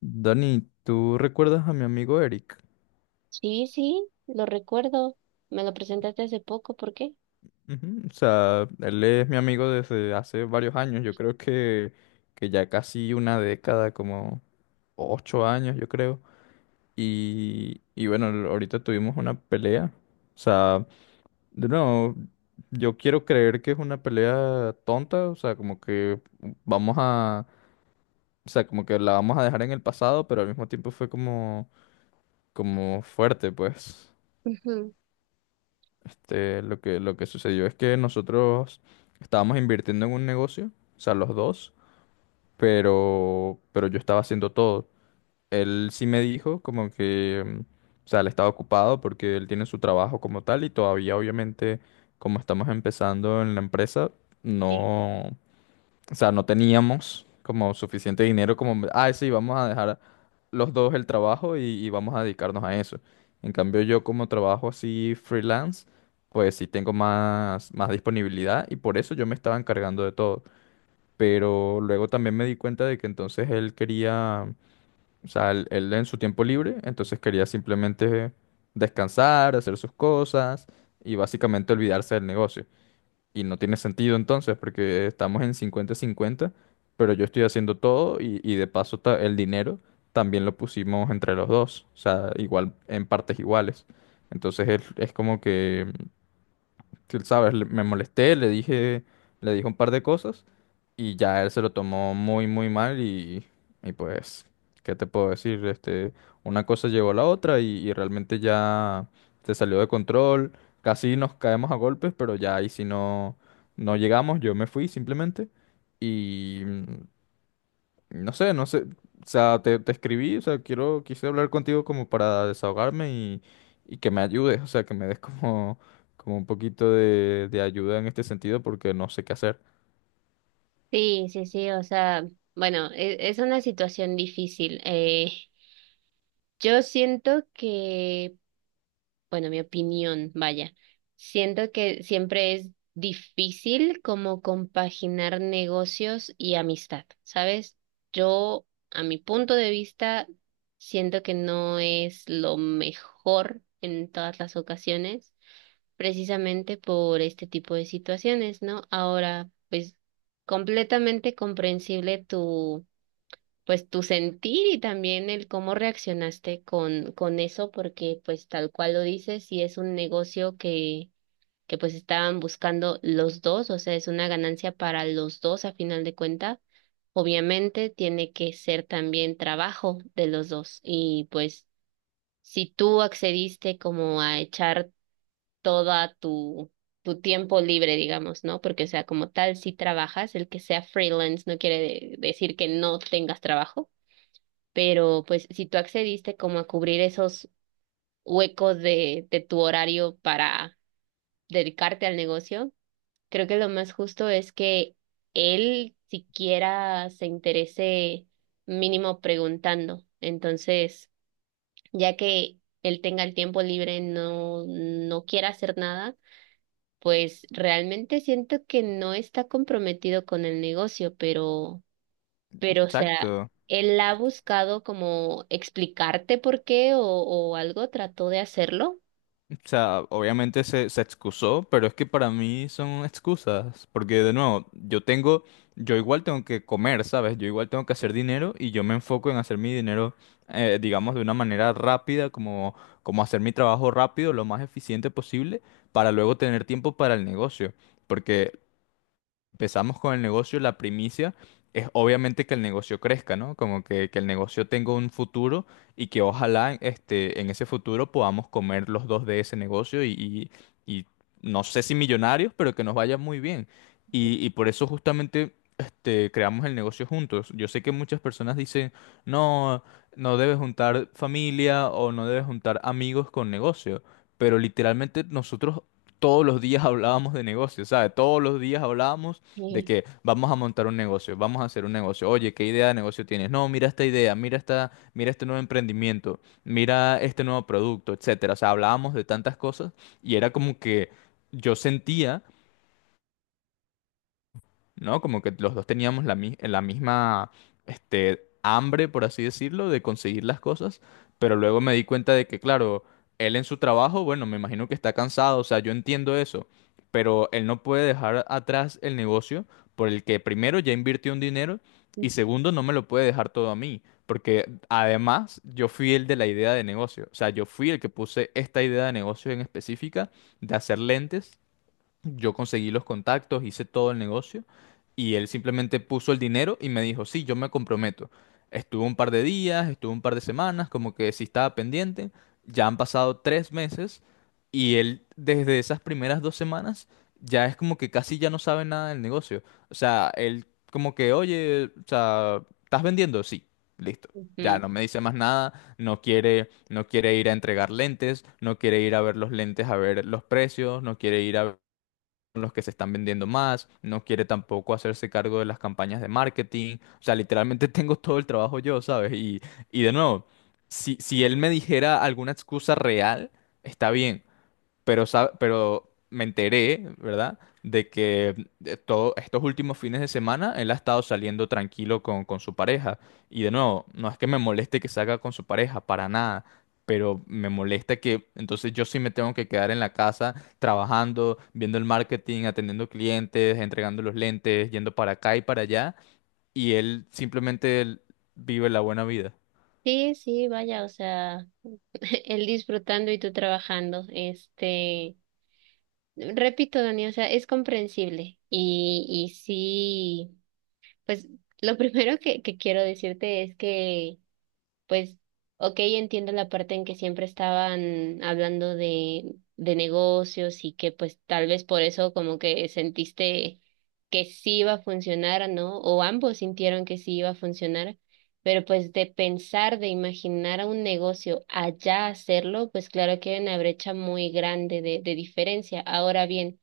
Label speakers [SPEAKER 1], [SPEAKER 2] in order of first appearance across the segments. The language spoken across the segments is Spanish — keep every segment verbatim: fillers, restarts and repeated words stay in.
[SPEAKER 1] Dani, ¿tú recuerdas a mi amigo Eric?
[SPEAKER 2] Sí, sí, lo recuerdo. Me lo presentaste hace poco, ¿por qué?
[SPEAKER 1] Ujú. O sea, él es mi amigo desde hace varios años, yo creo que, que ya casi una década, como ocho años, yo creo. Y, y bueno, l- ahorita tuvimos una pelea. O sea, de nuevo, yo quiero creer que es una pelea tonta, o sea, como que vamos a, o sea, como que la vamos a dejar en el pasado, pero al mismo tiempo fue como, como fuerte, pues.
[SPEAKER 2] Ujú.
[SPEAKER 1] Este, lo que, lo que sucedió es que nosotros estábamos invirtiendo en un negocio, o sea, los dos, pero, pero yo estaba haciendo todo. Él sí me dijo como que, mm, o sea, él estaba ocupado porque él tiene su trabajo como tal y todavía obviamente como estamos empezando en la empresa,
[SPEAKER 2] Sí,
[SPEAKER 1] no, o sea, no teníamos como suficiente dinero como, ah, sí, vamos a dejar los dos el trabajo y, y vamos a dedicarnos a eso. En cambio, yo como trabajo así freelance, pues sí tengo más, más disponibilidad y por eso yo me estaba encargando de todo. Pero luego también me di cuenta de que entonces él quería, o sea, él, él en su tiempo libre, entonces quería simplemente descansar, hacer sus cosas y básicamente olvidarse del negocio. Y no tiene sentido entonces, porque estamos en cincuenta cincuenta pero yo estoy haciendo todo y, y de paso ta- el dinero también lo pusimos entre los dos, o sea, igual en partes iguales. Entonces es, es como que que, ¿sabes? le- Me molesté, le dije, le dije un par de cosas y ya él se lo tomó muy, muy mal y, y pues, ¿qué te puedo decir? Este, una cosa llevó a la otra y, y realmente ya se salió de control, casi nos caemos a golpes, pero ya ahí si no, no llegamos, yo me fui simplemente. Y no sé, no sé. O sea, te, te escribí, o sea, quiero, quise hablar contigo como para desahogarme y, y que me ayudes, o sea, que me des como, como un poquito de, de ayuda en este sentido porque no sé qué hacer.
[SPEAKER 2] sí, sí, sí, o sea, bueno, e- es una situación difícil. Eh, yo siento que, bueno, mi opinión, vaya, siento que siempre es difícil como compaginar negocios y amistad, ¿sabes? Yo, a mi punto de vista, siento que no es lo mejor en todas las ocasiones, precisamente por este tipo de situaciones, ¿no? Ahora, pues completamente comprensible tu, pues tu sentir y también el cómo reaccionaste con, con eso, porque pues tal cual lo dices, y es un negocio que, que pues estaban buscando los dos, o sea, es una ganancia para los dos a final de cuenta. Obviamente tiene que ser también trabajo de los dos y pues si tú accediste como a echar toda tu, tu tiempo libre, digamos, ¿no? Porque, o sea, como tal, si trabajas, el que sea freelance no quiere de- decir que no tengas trabajo, pero pues si tú accediste como a cubrir esos huecos de, de tu horario para dedicarte al negocio, creo que lo más justo es que él siquiera se interese mínimo preguntando. Entonces, ya que él tenga el tiempo libre, no, no quiera hacer nada, pues realmente siento que no está comprometido con el negocio, pero, pero, o sea,
[SPEAKER 1] Exacto.
[SPEAKER 2] él ha buscado como explicarte por qué o, o algo, trató de hacerlo.
[SPEAKER 1] O sea, obviamente se, se excusó, pero es que para mí son excusas, porque de nuevo, yo tengo, yo igual tengo que comer, ¿sabes? Yo igual tengo que hacer dinero y yo me enfoco en hacer mi dinero, eh, digamos, de una manera rápida, como, como hacer mi trabajo rápido, lo más eficiente posible, para luego tener tiempo para el negocio. Porque empezamos con el negocio, la primicia es obviamente que el negocio crezca, ¿no? Como que, que el negocio tenga un futuro y que ojalá este, en ese futuro podamos comer los dos de ese negocio y, y- y no sé si millonarios, pero que nos vaya muy bien. Y, y por eso justamente este, creamos el negocio juntos. Yo sé que muchas personas dicen, no, no debes juntar familia o no debes juntar amigos con negocio, pero literalmente nosotros todos los días hablábamos de negocios, ¿sabes? Todos los días hablábamos de
[SPEAKER 2] Sí.
[SPEAKER 1] que vamos a montar un negocio, vamos a hacer un negocio. Oye, ¿qué idea de negocio tienes? No, mira esta idea, mira esta, mira este nuevo emprendimiento, mira este nuevo producto, etcétera. O sea, hablábamos de tantas cosas y era como que yo sentía, ¿no? Como que los dos teníamos la, mi- la misma, este, hambre, por así decirlo, de conseguir las cosas, pero luego me di cuenta de que, claro, él en su trabajo, bueno, me imagino que está cansado, o sea, yo entiendo eso, pero él no puede dejar atrás el negocio por el que primero ya invirtió un dinero y segundo no me lo puede dejar todo a mí, porque además yo fui el de la idea de negocio, o sea, yo fui el que puse esta idea de negocio en específica de hacer lentes. Yo conseguí los contactos, hice todo el negocio y él simplemente puso el dinero y me dijo, sí, yo me comprometo. Estuvo un par de días, estuvo un par de semanas, como que sí estaba pendiente. Ya han pasado tres meses y él desde esas primeras dos semanas ya es como que casi ya no sabe nada del negocio. O sea, él como que, oye, o sea, ¿estás vendiendo? Sí, listo. Ya
[SPEAKER 2] Ujú.
[SPEAKER 1] no me dice más nada, no quiere, no quiere ir a entregar lentes, no quiere ir a ver los lentes, a ver los precios, no quiere ir a son los que se están vendiendo más, no quiere tampoco hacerse cargo de las campañas de marketing, o sea, literalmente tengo todo el trabajo yo, ¿sabes? Y, y de nuevo, si, si él me dijera alguna excusa real, está bien, pero, sa- pero me enteré, ¿verdad? De que eh, todo, estos últimos fines de semana él ha estado saliendo tranquilo con, con su pareja. Y de nuevo, no es que me moleste que salga con su pareja, para nada. Pero me molesta que entonces yo sí me tengo que quedar en la casa trabajando, viendo el marketing, atendiendo clientes, entregando los lentes, yendo para acá y para allá. Y él simplemente él vive la buena vida.
[SPEAKER 2] Sí, sí, vaya, o sea, él disfrutando y tú trabajando, este, repito, Dani, o sea, es comprensible y, y sí, pues lo primero que, que quiero decirte es que pues, ok, entiendo la parte en que siempre estaban hablando de, de negocios y que pues tal vez por eso como que sentiste que sí iba a funcionar, ¿no? O ambos sintieron que sí iba a funcionar, pero pues de pensar, de imaginar a un negocio allá hacerlo, pues claro que hay una brecha muy grande de, de diferencia. Ahora bien,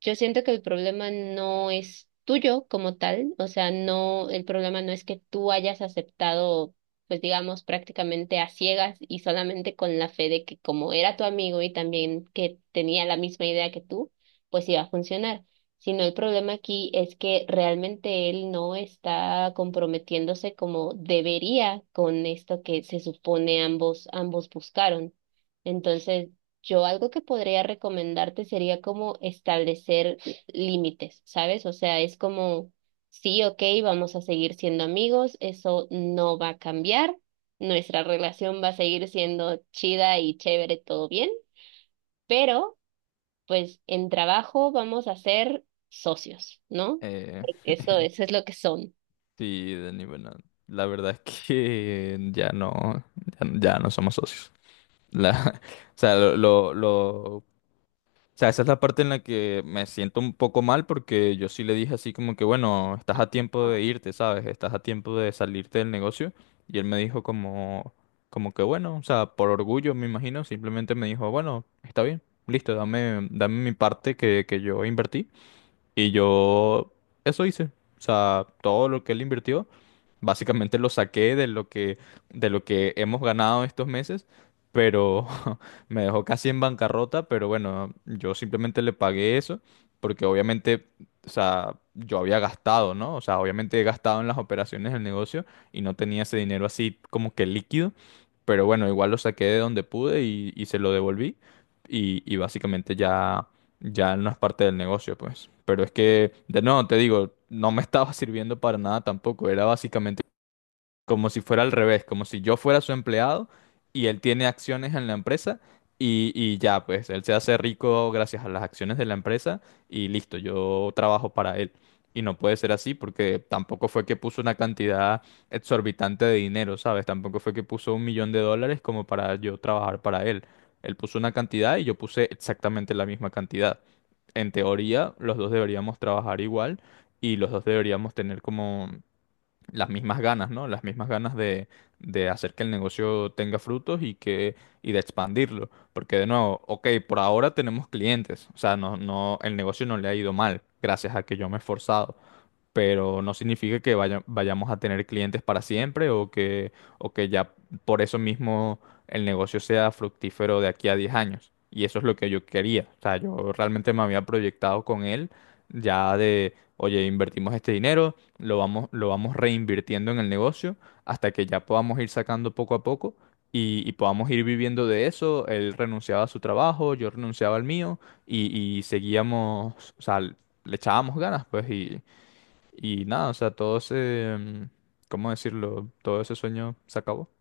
[SPEAKER 2] yo siento que el problema no es tuyo como tal, o sea, no, el problema no es que tú hayas aceptado, pues digamos, prácticamente a ciegas y solamente con la fe de que como era tu amigo y también que tenía la misma idea que tú, pues iba a funcionar, sino el problema aquí es que realmente él no está comprometiéndose como debería con esto que se supone ambos, ambos buscaron. Entonces, yo algo que podría recomendarte sería como establecer límites, ¿sabes? O sea, es como, sí, ok, vamos a seguir siendo amigos, eso no va a cambiar, nuestra relación va a seguir siendo chida y chévere, todo bien, pero pues en trabajo vamos a ser socios, ¿no?
[SPEAKER 1] Eh,
[SPEAKER 2] Porque eso, eso es lo que son.
[SPEAKER 1] Sí, Dani, bueno, la verdad es que ya no, ya, ya no somos socios. La, o sea, lo, lo, lo- o sea, esa es la parte en la que me siento un poco mal porque yo sí le dije así como que, bueno, estás a tiempo de irte, ¿sabes? Estás a tiempo de salirte del negocio. Y él me dijo como, como que, bueno, o sea, por orgullo, me imagino, simplemente me dijo, bueno, está bien, listo, dame, dame mi parte que, que yo invertí. Y yo eso hice. O sea, todo lo que él invirtió, básicamente lo saqué de lo que, de lo que hemos ganado estos meses, pero me dejó casi en bancarrota, pero bueno, yo simplemente le pagué eso, porque obviamente, o sea, yo había gastado, ¿no? O sea, obviamente he gastado en las operaciones del negocio y no tenía ese dinero así como que líquido, pero bueno, igual lo saqué de donde pude y, y se lo devolví. Y, y básicamente ya ya no es parte del negocio, pues. Pero es que, de nuevo, te digo, no me estaba sirviendo para nada tampoco. Era como si fuera al revés, como si yo fuera su empleado y él tiene acciones en la empresa y, y ya, pues él se hace rico gracias a las acciones de la empresa y listo, yo trabajo para él. Y no puede ser así porque tampoco fue que puso una cantidad exorbitante de dinero, ¿sabes? Tampoco fue que puso un millón de dólares como para yo trabajar para él. Él puso una cantidad y yo puse exactamente la misma cantidad. En teoría, los dos deberíamos trabajar igual y los dos deberíamos tener como las mismas ganas, ¿no? Las mismas ganas de, de hacer que el negocio tenga frutos y que y de expandirlo, porque de nuevo, ok, por ahora tenemos clientes, o sea, no no el negocio no le ha ido mal gracias a que yo me he esforzado, pero no significa que vaya- vayamos a tener clientes para siempre o que, o que, ya por eso mismo el negocio sea fructífero de aquí a diez años. Y eso es lo que yo quería. O sea, yo realmente me había proyectado con él ya de, oye, invertimos este dinero, lo vamos, lo vamos reinvirtiendo en el negocio hasta que ya podamos ir sacando poco a poco. Y, y podamos ir viviendo de eso. Él renunciaba a su trabajo, yo renunciaba al mío y, y seguíamos, o sea, le echábamos ganas, pues, y, y nada, o sea, todo ese, mm, ¿cómo decirlo? Todo ese sueño se acabó.